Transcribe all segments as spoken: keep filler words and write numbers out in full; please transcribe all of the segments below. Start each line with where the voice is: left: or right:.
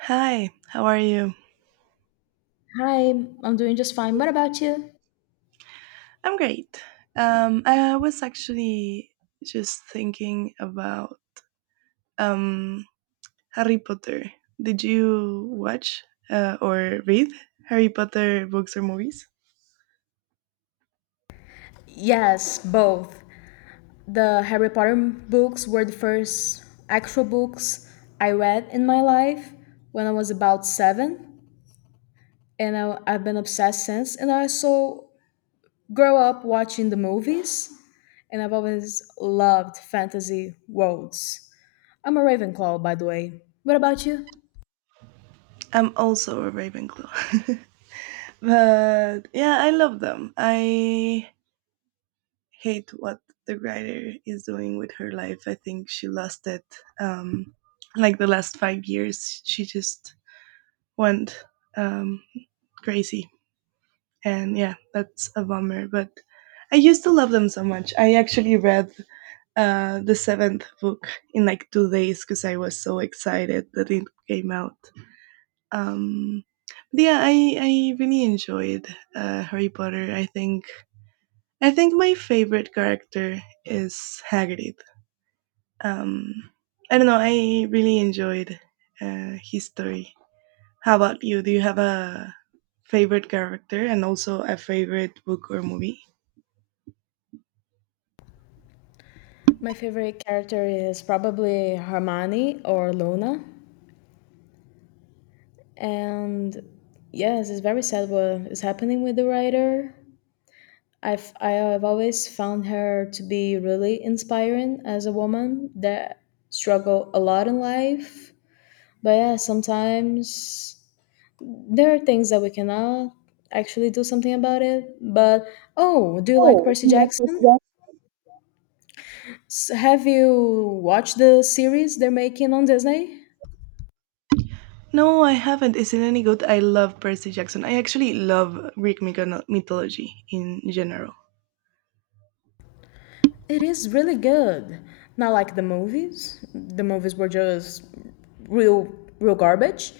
right: Hi, how are you?
left: Hi, I'm doing just fine. What about you?
right: I'm great. Um, I was actually just thinking about um, Harry Potter. Did you watch uh, or read Harry Potter books or movies?
left: Yes, both. The Harry Potter books were the first actual books I read in my life when I was about seven, and I, I've been obsessed since. And I also grew up watching the movies, and I've always loved fantasy worlds. I'm a Ravenclaw, by the way. What about you?
right: I'm also a Ravenclaw. But yeah, I love them. I hate what the writer is doing with her life. I think she lost it. Um, like the last five years, she just went um, crazy. And yeah, that's a bummer. But I used to love them so much. I actually read uh, the seventh book in like two days because I was so excited that it came out. Um, but yeah, I, I really enjoyed uh, Harry Potter. I think I think my favorite character is Hagrid. Um, I don't know. I really enjoyed uh, his story. How about you? Do you have a favorite character and also a favorite book or movie?
left: My favorite character is probably Hermione or Luna. And yes, it's very sad what is happening with the writer. i've I have always found her to be really inspiring as a woman that struggle a lot in life, but yeah, sometimes there are things that we cannot actually do something about it. But oh, do you like Percy Jackson? S- have you watched the series they're making on Disney?
right: No, I haven't. Is it any good? I love Percy Jackson. I actually love Greek myco- mythology in general.
left: It is really good. Not like the movies. The movies were just real, real garbage.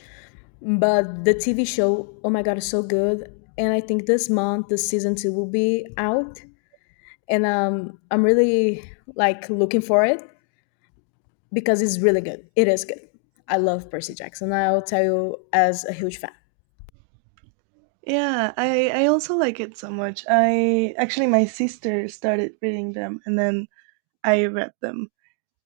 left: But the T V show, oh my god, is so good. And I think this month, the season two will be out, and um, I'm really like looking for it because it's really good. It is good. I love Percy Jackson. I'll tell you as a huge fan.
right: Yeah, I, I also like it so much. I actually my sister started reading them and then I read them.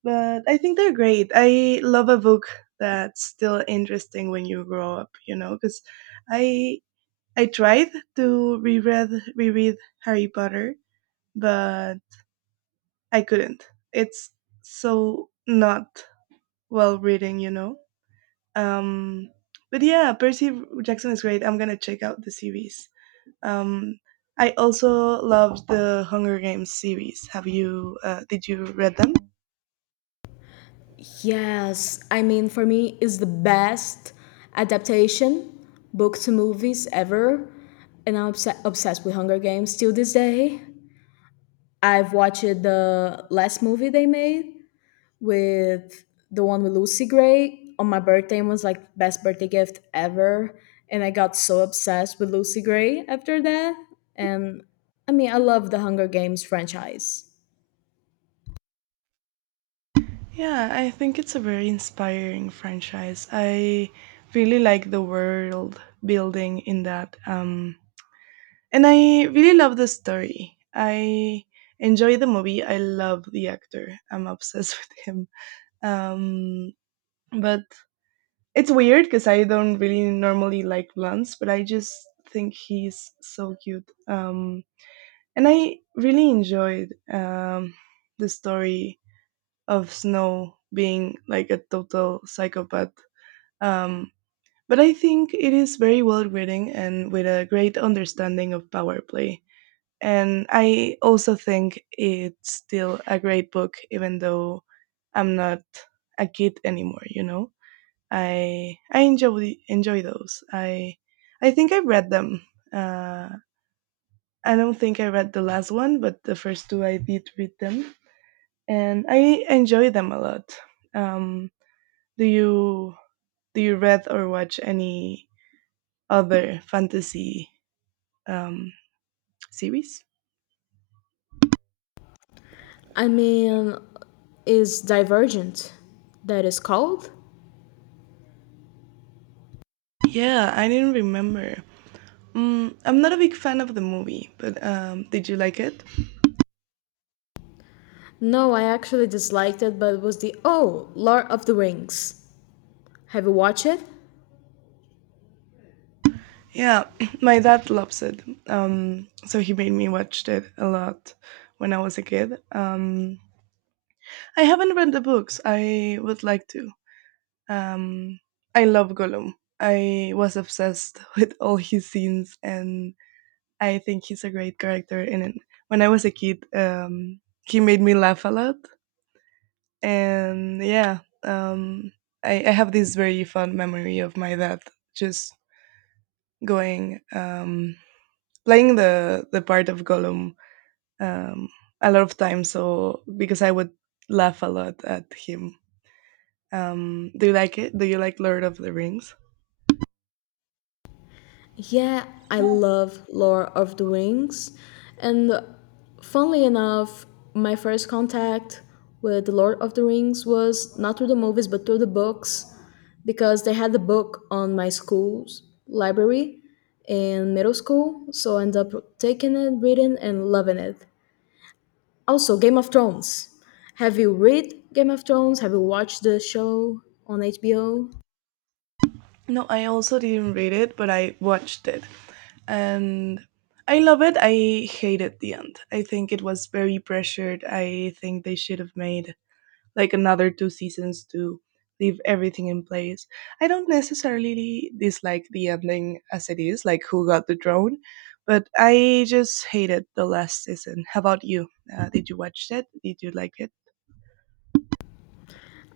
right: But I think they're great. I love a book that's still interesting when you grow up, you know, because I I tried to reread reread Harry Potter, but I couldn't. It's so not well written, you know. Um, but yeah, Percy Jackson is great. I'm gonna check out the series. Um, I also love the Hunger Games series. Have you? Uh, did you read them?
left: Yes, I mean, for me, it's the best adaptation, book to movies ever. And I'm obs- obsessed with Hunger Games till this day. I've watched the last movie they made with the one with Lucy Gray on my birthday and was like best birthday gift ever. And I got so obsessed with Lucy Gray after that. And I mean, I love the Hunger Games franchise.
right: Yeah, I think it's a very inspiring franchise. I really like the world building in that. Um, and I really love the story. I enjoy the movie. I love the actor. I'm obsessed with him. Um, but it's weird because I don't really normally like blondes, but I just think he's so cute. Um, and I really enjoyed um, the story of Snow being like a total psychopath. Um, but I think it is very well written and with a great understanding of power play. And I also think it's still a great book, even though I'm not a kid anymore. You know, I I enjoy enjoy those. I I think I read them. Uh, I don't think I read the last one, but the first two I did read them, and I enjoy them a lot. Um, Do you do you read or watch any other fantasy um, series?
left: I mean, is Divergent that is called?
right: Yeah, I didn't remember. Mm, I'm not a big fan of the movie, but um, did you like it?
left: No, I actually disliked it, but it was the oh, Lord of the Rings. Have you watched it?
right: Yeah, my dad loves it. Um, so he made me watch it a lot when I was a kid. Um, I haven't read the books. I would like to. Um, I love Gollum. I was obsessed with all his scenes and I think he's a great character. And when I was a kid, um, he made me laugh a lot. And yeah, um, I, I have this very fond memory of my dad just going, um, playing the, the part of Gollum um, a lot of times. So because I would laugh a lot at him. Um, do you like it? Do you like Lord of the Rings?
left: Yeah, I love Lord of the Rings. And funnily enough, my first contact with the Lord of the Rings was not through the movies but through the books, because they had the book on my school's library in middle school, so I ended up taking it, reading and loving it. Also, Game of Thrones. Have you read Game of Thrones? Have you watched the show on H B O?
right: No, I also didn't read it, but I watched it. And I love it. I hated the end. I think it was very pressured. I think they should have made like another two seasons to leave everything in place. I don't necessarily dislike the ending as it is, like who got the drone, but I just hated the last season. How about you? Uh, did you watch it? Did you like it?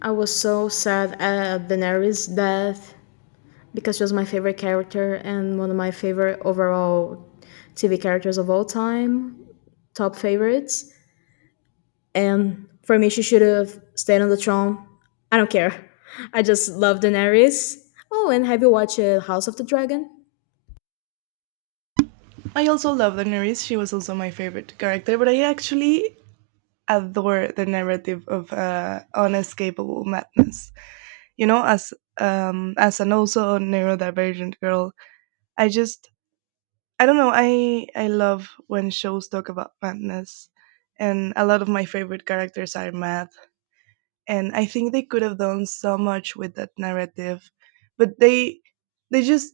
left: I was so sad at Daenerys' death because she was my favorite character and one of my favorite overall T V characters of all time, top favorites. And for me, she should have stayed on the throne. I don't care. I just love Daenerys. Oh, and have you watched uh, House of the Dragon?
right: I also love Daenerys. She was also my favorite character, but I actually adore the narrative of uh, unescapable madness. You know, as um as an also a neurodivergent girl, I just, I don't know, i i love when shows talk about madness, and a lot of my favorite characters are mad, and I think they could have done so much with that narrative, but they they just,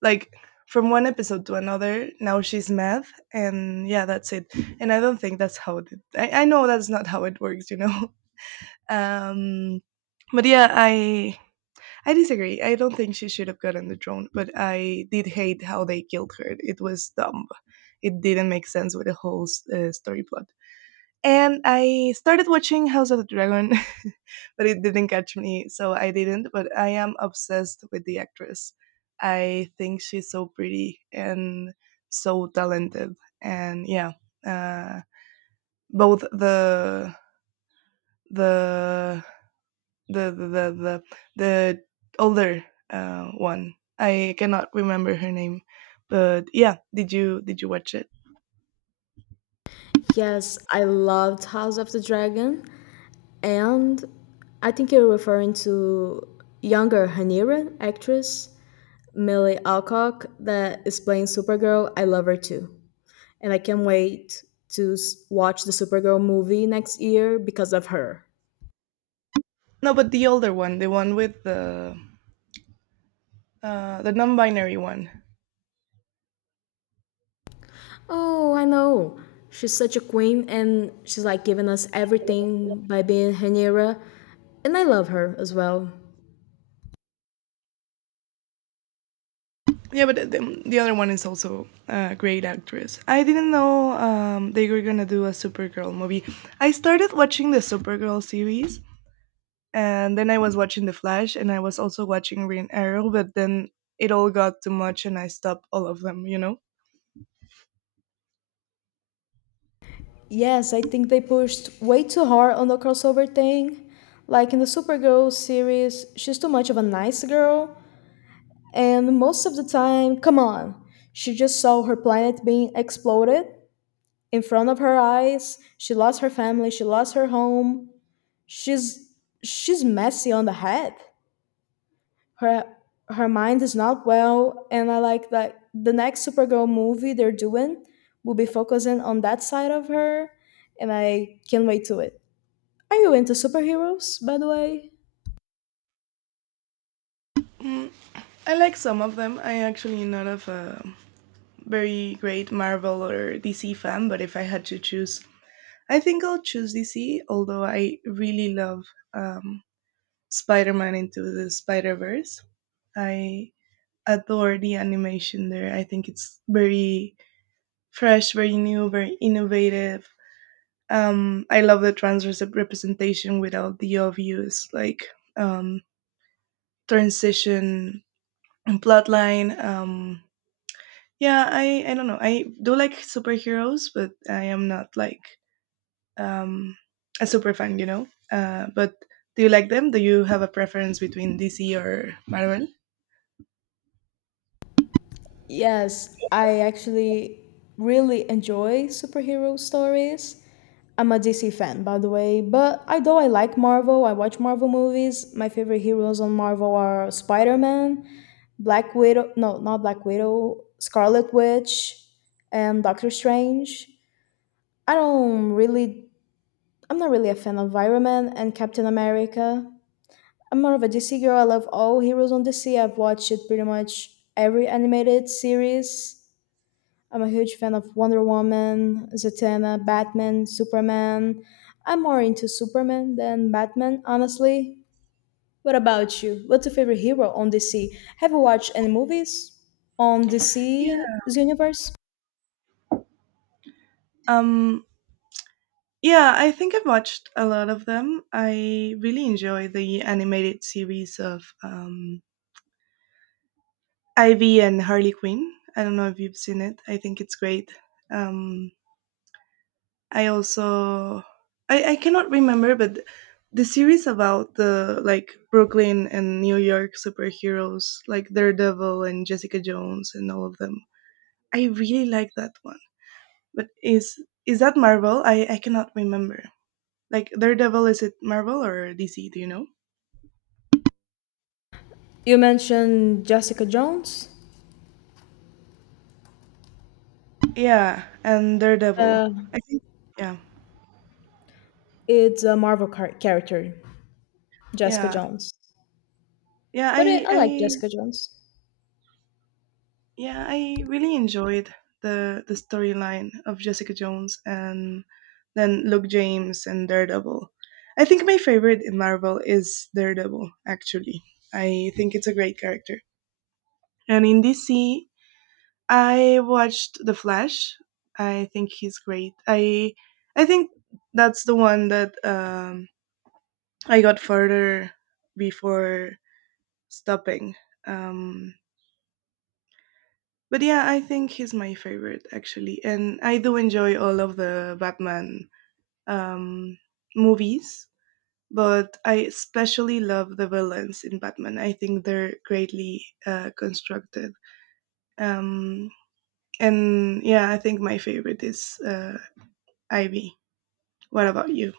right: like, from one episode to another now she's mad, and yeah, that's it. And I don't think that's how it i, I know that's not how it works, you know. um but yeah, i I disagree. I don't think she should have gotten the drone, but I did hate how they killed her. It was dumb. It didn't make sense with the whole uh, story plot. And I started watching House of the Dragon, but it didn't catch me, so I didn't. But I am obsessed with the actress. I think she's so pretty and so talented. And yeah, uh, both the the the the the the, the older uh, one. I cannot remember her name, but yeah, did you did you watch it?
left: Yes, I loved House of the Dragon. And I think you're referring to younger Haniran actress Millie Alcock that is playing Supergirl. I love her too. And I can't wait to s- watch the Supergirl movie next year because of her.
right: No, but the older one, the one with the uh, the non-binary one.
left: Oh, I know. She's such a queen and she's like giving us everything by being Hanira. And I love her as well.
right: Yeah, but the, the other one is also a great actress. I didn't know um, they were gonna do a Supergirl movie. I started watching the Supergirl series, and then I was watching The Flash, and I was also watching Green Arrow. But then it all got too much, and I stopped all of them. You know.
left: Yes, I think they pushed way too hard on the crossover thing. Like in the Supergirl series, she's too much of a nice girl, and most of the time, come on, she just saw her planet being exploded in front of her eyes. She lost her family, she lost her home. She's she's messy on the head. Her her mind is not well, and I like that the next Supergirl movie they're doing will be focusing on that side of her, and I can't wait to it. Are you into superheroes, by the way?
right: Mm, I like some of them. I actually not of a very great Marvel or D C fan, but if I had to choose, I think I'll choose D C. Although I really love um, Spider-Man into the Spider-Verse, I adore the animation there. I think it's very fresh, very new, very innovative. Um, I love the trans rep- representation without the obvious like um, transition and plotline. Um, Yeah, I I don't know. I do like superheroes, but I am not like um a super fan, you know. Uh, but do you like them? Do you have a preference between D C or Marvel?
left: Yes, I actually really enjoy superhero stories. I'm a D C fan, by the way, but I though I like Marvel, I watch Marvel movies. My favorite heroes on Marvel are Spider-Man, Black Widow, no, not Black Widow, Scarlet Witch, and Doctor Strange. I don't really, I'm not really a fan of Iron Man and Captain America. I'm more of a D C girl. I love all Heroes on D C. I've watched it pretty much every animated series. I'm a huge fan of Wonder Woman, Zatanna, Batman, Superman. I'm more into Superman than Batman, honestly. What about you? What's your favorite hero on D C? Have you watched any movies on
right: Yeah.
left: D C's universe?
right: Um yeah, I think I've watched a lot of them. I really enjoy the animated series of um Ivy and Harley Quinn. I don't know if you've seen it. I think it's great. Um I also, I, I cannot remember, but the series about the like Brooklyn and New York superheroes, like Daredevil and Jessica Jones and all of them. I really like that one. But is is that Marvel? I, I cannot remember. Like Daredevil, is it Marvel or D C? Do you know?
left: You mentioned Jessica Jones.
right: Yeah, and Daredevil.
left: Uh,
right: I think yeah,
left: it's a Marvel car- character, Jessica
right: yeah,
left: Jones.
right: yeah.
left: But I
right: I
left: I like
right: I
left: Jessica Jones.
right: yeah, I really enjoyed the the storyline of Jessica Jones and then Luke James and Daredevil. I think my favorite in Marvel is Daredevil, actually. I think it's a great character. And in D C, I watched The Flash. I think he's great. I I think that's the one that um, I got further before stopping. Um, But yeah, I think he's my favorite actually, and I do enjoy all of the Batman um, movies. But I especially love the villains in Batman. I think they're greatly uh, constructed. Um, and yeah, I think my favorite is uh, Ivy. What about you?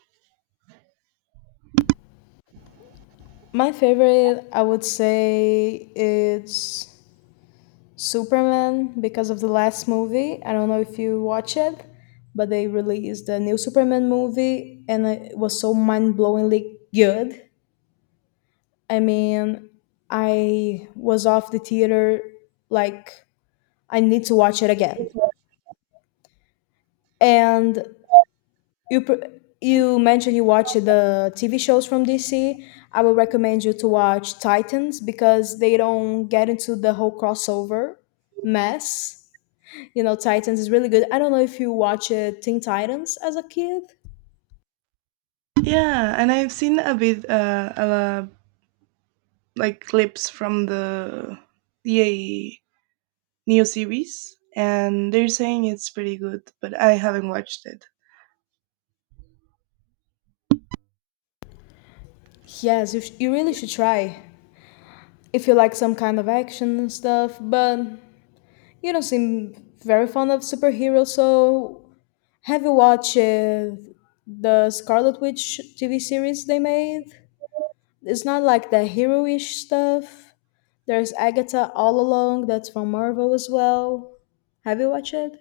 left: My favorite, I would say, it's Superman because of the last movie. I don't know if you watch it, but they released the new Superman movie and it was so mind blowingly good. I mean, I was off the theater like, I need to watch it again. And You pr- you mentioned you watch the T V shows from D C. I would recommend you to watch Titans because they don't get into the whole crossover mess. You know, Titans is really good. I don't know if you watch uh, Teen Titans as a kid.
right: Yeah, and I've seen a bit, uh, uh, like clips from the the neo series, and they're saying it's pretty good, but I haven't watched it.
left: Yes, you, sh- you really should try if you like some kind of action and stuff. But you don't seem very fond of superheroes, so have you watched uh, the Scarlet Witch T V series they made? It's not like the hero-ish stuff. There's Agatha All Along that's from Marvel as well. Have you watched it?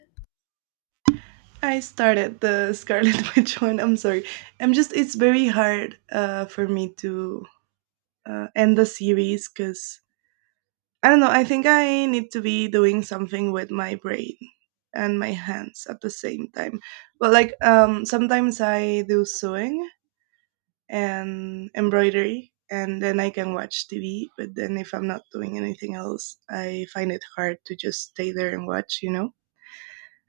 right: I started the Scarlet Witch one. I'm sorry. I'm just. It's very hard uh, for me to uh, end the series because I don't know. I think I need to be doing something with my brain and my hands at the same time. But like um, sometimes I do sewing and embroidery, and then I can watch T V. But then if I'm not doing anything else, I find it hard to just stay there and watch. You know.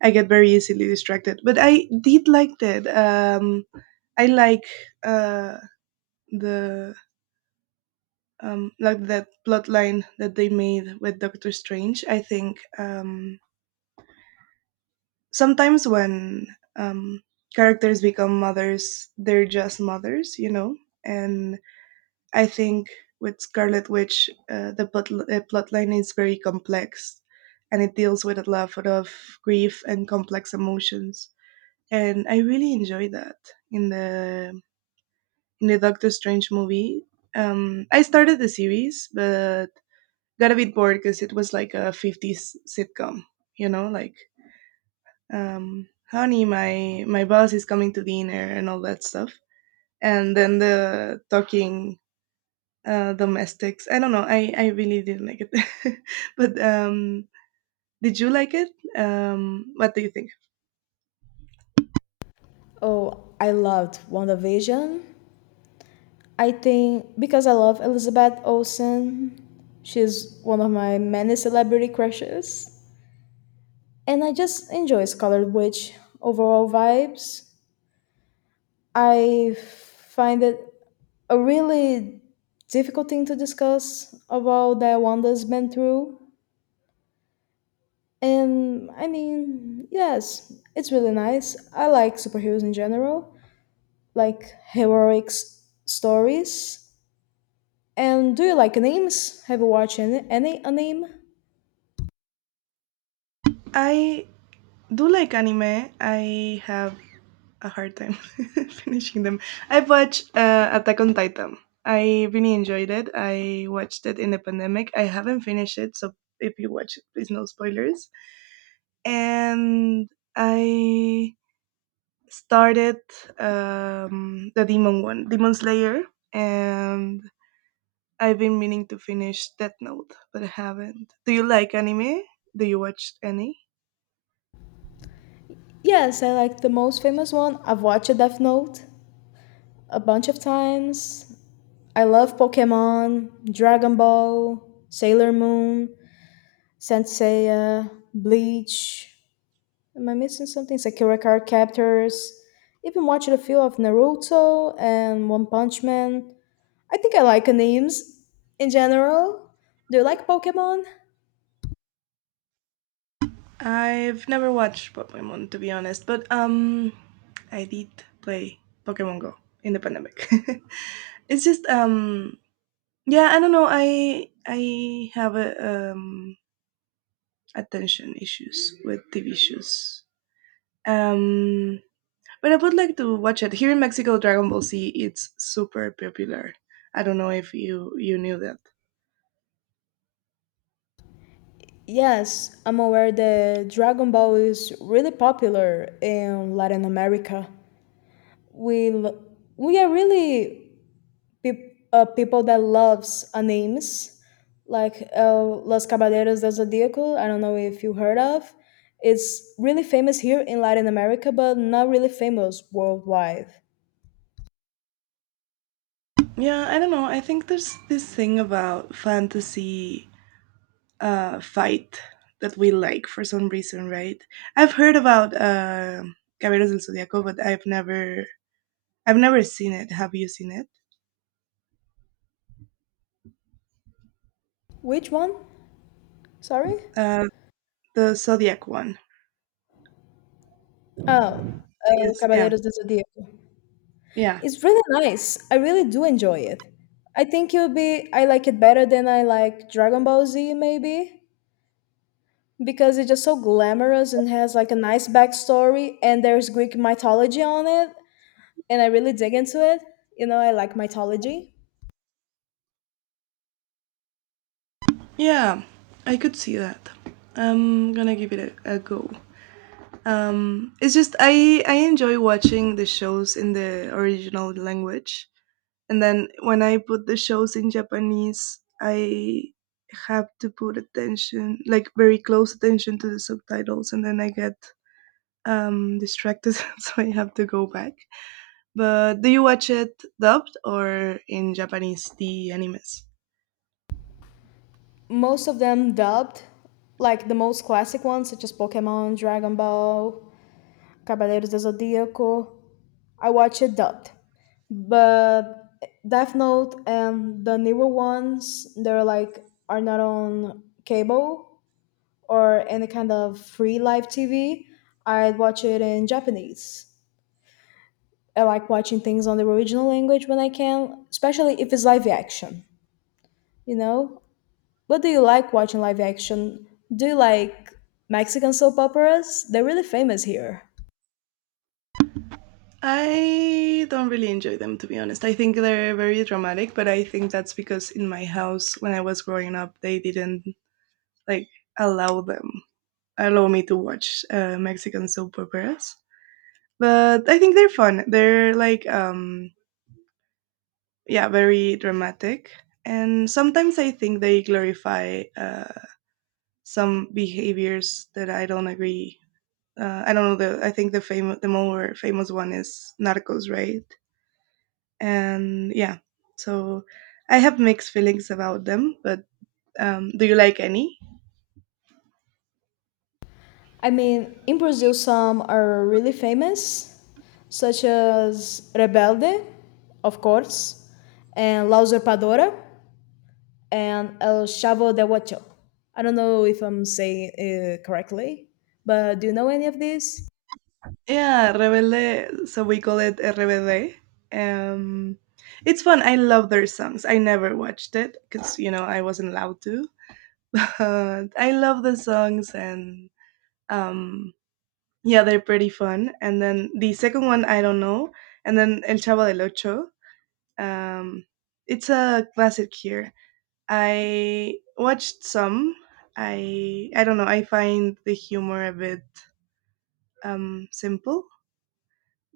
right: I get very easily distracted, but I did like that. Um, I like uh, the um, like that plotline that they made with Doctor Strange. I think um, sometimes when um, characters become mothers, they're just mothers, you know. And I think with Scarlet Witch, uh, the plot uh, plotline is very complex, and it deals with a lot of grief and complex emotions. And I really enjoy that in the in the Doctor Strange movie. Um, I started the series, but got a bit bored because it was like a fifties sitcom, you know, like, um, honey, my, my boss is coming to dinner and all that stuff. And then the talking uh, domestics. I don't know. I, I really didn't like it. But um, did you like it? Um, what do you think?
left: Oh, I loved WandaVision. I think because I love Elizabeth Olsen, she's one of my many celebrity crushes. And I just enjoy Scarlet Witch overall vibes. I find it a really difficult thing to discuss about that Wanda's been through. And I mean, yes, it's really nice. I like superheroes in general, like heroic s- stories. And do you like animes? Have you watched any, any anime?
right: I do like anime. I have a hard time finishing them. I watched uh, Attack on Titan. I really enjoyed it. I watched it in the pandemic. I haven't finished it, so if you watch it, please no spoilers. And I started um, the Demon one, Demon Slayer, and I've been meaning to finish Death Note, but I haven't. Do you like anime? Do you watch any?
left: Yes, I like the most famous one. I've watched Death Note a bunch of times. I love Pokemon, Dragon Ball, Sailor Moon, Saint Seiya, Bleach. Am I missing something? Sakura card captors. Even watched a few of Naruto and One Punch Man. I think I like names in general. Do you like Pokemon?
right: I've never watched Pokemon to be honest, but um, I did play Pokemon Go in the pandemic. It's just um, yeah, I don't know. I I have a, um attention issues with T V shows. Um, but I would like to watch it here in Mexico. Dragon Ball Z it's super popular. I don't know if you you knew that.
left: Yes, I'm aware that Dragon Ball is really popular in Latin America. We l- we are really peop uh, people that loves animes like uh, Los Caballeros del Zodiaco. I don't know if you heard of. It's really famous here in Latin America, but not really famous worldwide.
right: Yeah, I don't know. I think there's this thing about fantasy uh, fight that we like for some reason, right? I've heard about uh, Caballeros del Zodiaco, but I've never I've never seen it. Have you seen it?
left: Which one? Sorry.
right: Uh, the Zodiac one,
left: Oh,
right: I
left: uh,
right: guess. Yeah,
left: Caballeros del Zodiaco.
right: yeah,
left: It's really nice. I really do enjoy it. I think it'll be. I like it better than I like Dragon Ball Z, maybe because it's just so glamorous and has like a nice backstory, and there's Greek mythology on it. And I really dig into it. You know, I like mythology.
right: yeah. I could see that. I'm gonna give it a, a go. Um, it's just I I enjoy watching the shows in the original language. And then when I put the shows in Japanese, I have to put attention, like very close attention to the subtitles, and then I get um, distracted, so I have to go back. But do you watch it dubbed or in Japanese, the animes?
left: Most of them dubbed, like the most classic ones, such as Pokemon, Dragon Ball, Caballeros do Zodíaco. I watch it dubbed. But Death Note and the newer ones, they're like, are not on cable or any kind of free live T V. I watch it in Japanese. I like watching things on the original language when I can, especially if it's live action, you know? What do you like watching live action? Do you like Mexican soap operas? They're really famous here.
right: I don't really enjoy them, to be honest. I think they're very dramatic, but I think that's because in my house, when I was growing up, they didn't like allow them, allow me to watch uh, Mexican soap operas. But I think they're fun. They're like um yeah, very dramatic. And sometimes I think they glorify uh, some behaviors that I don't agree. Uh, I don't know the I think the famous the more famous one is Narcos, right? And yeah. So I have mixed feelings about them, but um do you like any?
left: I mean, in Brazil, some are really famous, such as Rebelde, of course, and La Usurpadora, and El Chavo del Ocho. I don't know if I'm saying it correctly, but do you know any of these?
right: Yeah, Rebelde, so we call it R B D. Um, it's fun. I love their songs. I never watched it because, you know, I wasn't allowed to. But I love the songs and um, yeah, they're pretty fun. And then the second one, I don't know. And then El Chavo del Ocho. Um, it's a classic here. I watched some. I I don't know. I find the humor a bit um, simple,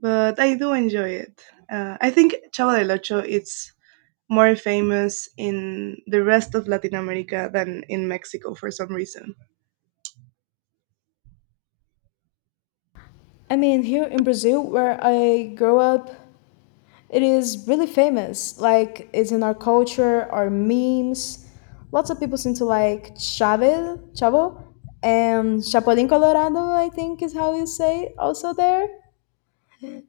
right: but I do enjoy it. Uh, I think Chavo del Ocho is more famous in the rest of Latin America than in Mexico for some reason.
left: I mean, here in Brazil, where I grew up, it is really famous. Like it's in our culture, our memes. Lots of people seem to like Chave, Chavo, and Chapulín Colorado. I think is how you say it also there,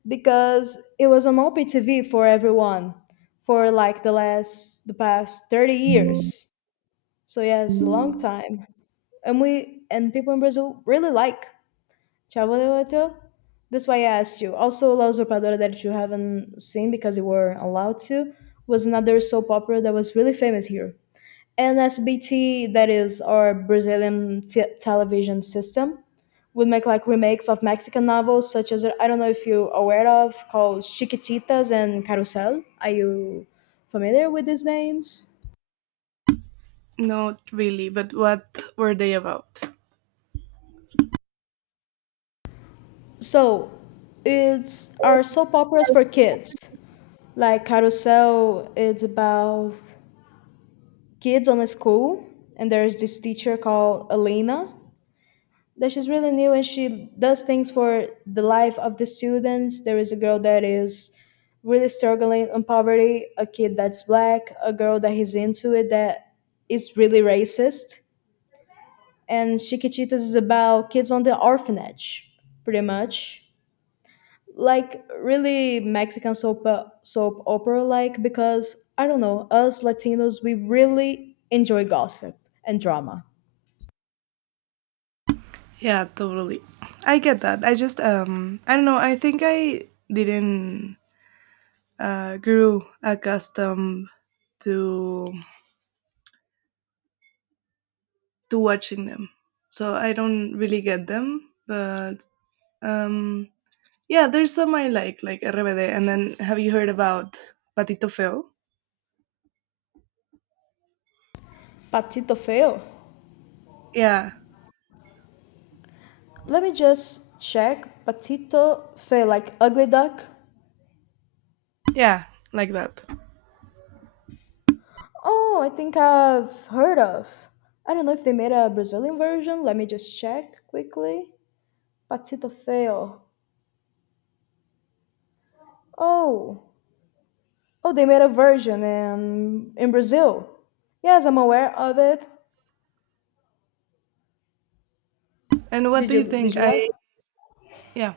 left: because it was on O P T V for everyone for like the last the past thirty years. So yeah, it's a long time, and we and people in Brazil really like Chabodeoto. That's why I asked you. Also, La Usurpadora that you haven't seen because you were allowed to was another soap opera that was really famous here. And S B T, that is our Brazilian t- television system, would make like remakes of Mexican novels such as I don't know if you're aware of called Chiquititas and Carusel. Are you familiar with these names?
right: Not really, but what were they about?
left: So it's our soap operas for kids. Like Carousel, it's about kids on a school, and there's this teacher called Elena that she's really new and she does things for the life of the students. There is a girl that is really struggling on poverty, a kid that's black, a girl that is into it that is really racist. And Chiquititas is about kids on the orphanage, pretty much. Like really Mexican soap soap opera, like, because I don't know, us Latinos, we really enjoy gossip and drama.
right: Yeah, totally. I get that. I just um I don't know, I think I didn't uh grew accustomed to to watching them. So I don't really get them, but um yeah, there's some I like, like R B D. And then have you heard about Patito Feo?
left: Patito feo.
right: Yeah,
left: Let me just check. Patito Fe, like Ugly Duck.
right: yeah, like that.
left: Oh, I think I've heard of. I don't know if they made a Brazilian version. Let me just check quickly. Patito Feo. Oh, oh, they made a version in in Brazil. Yes, I'm aware of it.
right: And what
left: Did
right: do
left: you
right: you
left: did
right: think?
left: you watch?
right: I, yeah,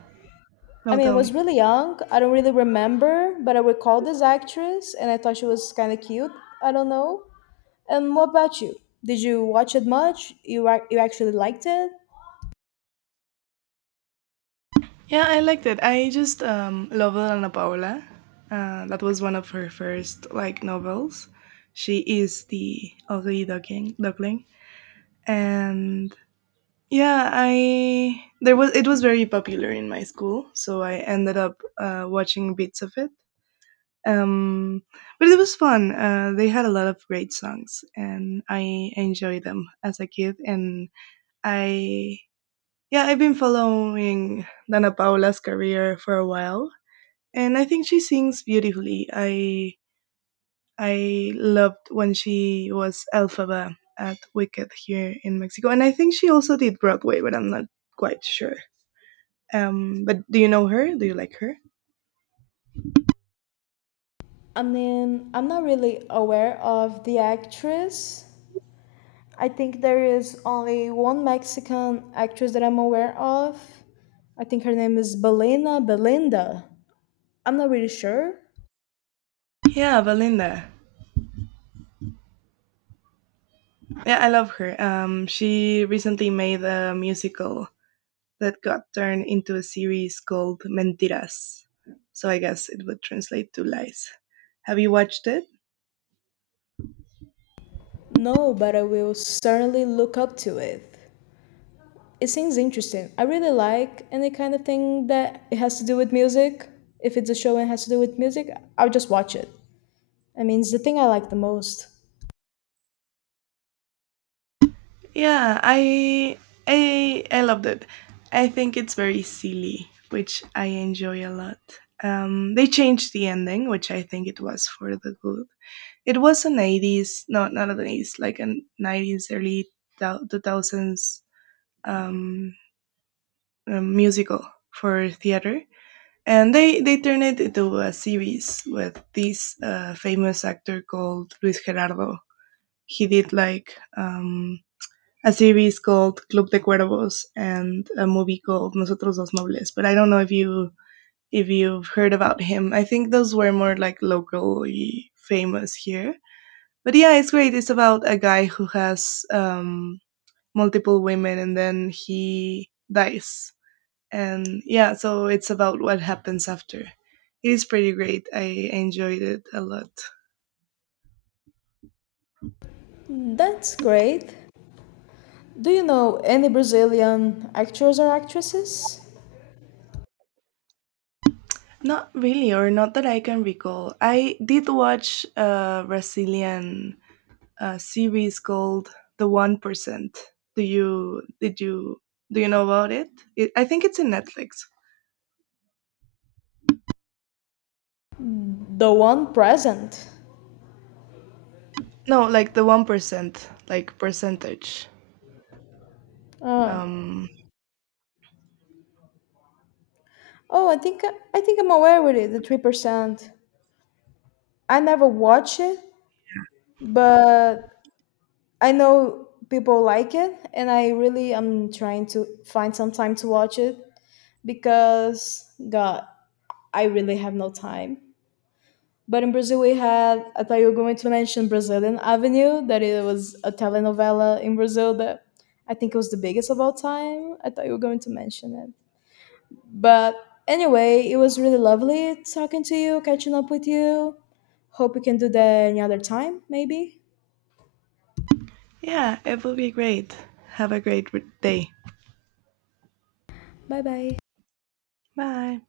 left: I
right: no,
left: mean, I
right: tell
left: was
right: me.
left: really young. I don't really remember, but I recall this actress, and I thought she was kind of cute. I don't know. And what about you? Did you watch it much? You ac- you actually liked it?
right: Yeah, I liked it. I just um, loved Ana Paola. Uh, that was one of her first like novels. She is the ugly duckling, duckling, and yeah, I there was it was very popular in my school, so I ended up uh, watching bits of it. um, but it was fun. Uh, they had a lot of great songs, and I enjoyed them as a kid. And I, yeah, I've been following Dana Paula's career for a while, and I think she sings beautifully. I I loved when she was Elphaba at Wicked here in Mexico, and I think she also did Broadway, but I'm not quite sure. Um, but do you know her? Do you like her?
left: I mean, I'm not really aware of the actress. I think there is only one Mexican actress that I'm aware of. I think her name is Belena Belinda. I'm not really sure.
right: Yeah, Valinda. Yeah, I love her. Um, she recently made a musical that got turned into a series called Mentiras. So I guess it would translate to lies. Have you watched it?
left: No, but I will certainly look up to it. It seems interesting. I really like any kind of thing that it has to do with music. If it's a show and it has to do with music, I'll just watch it. I mean, it's the thing I like the most.
right: Yeah, I I I loved it. I think it's very silly, which I enjoy a lot. Um, they changed the ending, which I think it was for the good. It was an eighties, no, not an eighties, like a nineties, early thou- two thousands um, uh, musical for theater. And they, they turned it into a series with this uh, famous actor called Luis Gerardo. He did like um, a series called Club de Cuervos and a movie called Nosotros los Nobles. But I don't know if you if you've heard about him. I think those were more like locally famous here. But yeah, it's great. It's about a guy who has um, multiple women and then he dies. And yeah, so it's about what happens after. It is pretty great. I enjoyed it a lot.
left: That's great. Do you know any Brazilian actors or actresses?
right: Not really, or not that I can recall. I did watch a Brazilian uh, series called The One Percent. Do you did you do you know about it? it? I think it's in Netflix.
left: The one present.
right: No, like the one percent, like percentage.
left: Uh,
right: Um,
left: oh, I think I think I'm aware with it. The three percent. I never watch it, but I know people like it, and I really am trying to find some time to watch it because God, I really have no time. But in Brazil, we had, I thought you were going to mention Brazilian Avenue, that it was a telenovela in Brazil that I think it was the biggest of all time. I thought you were going to mention it. But anyway, it was really lovely talking to you, catching up with you. Hope we can do that any other time, maybe.
right: Yeah, it will be great. Have a great day.
left: Bye bye.
right: Bye.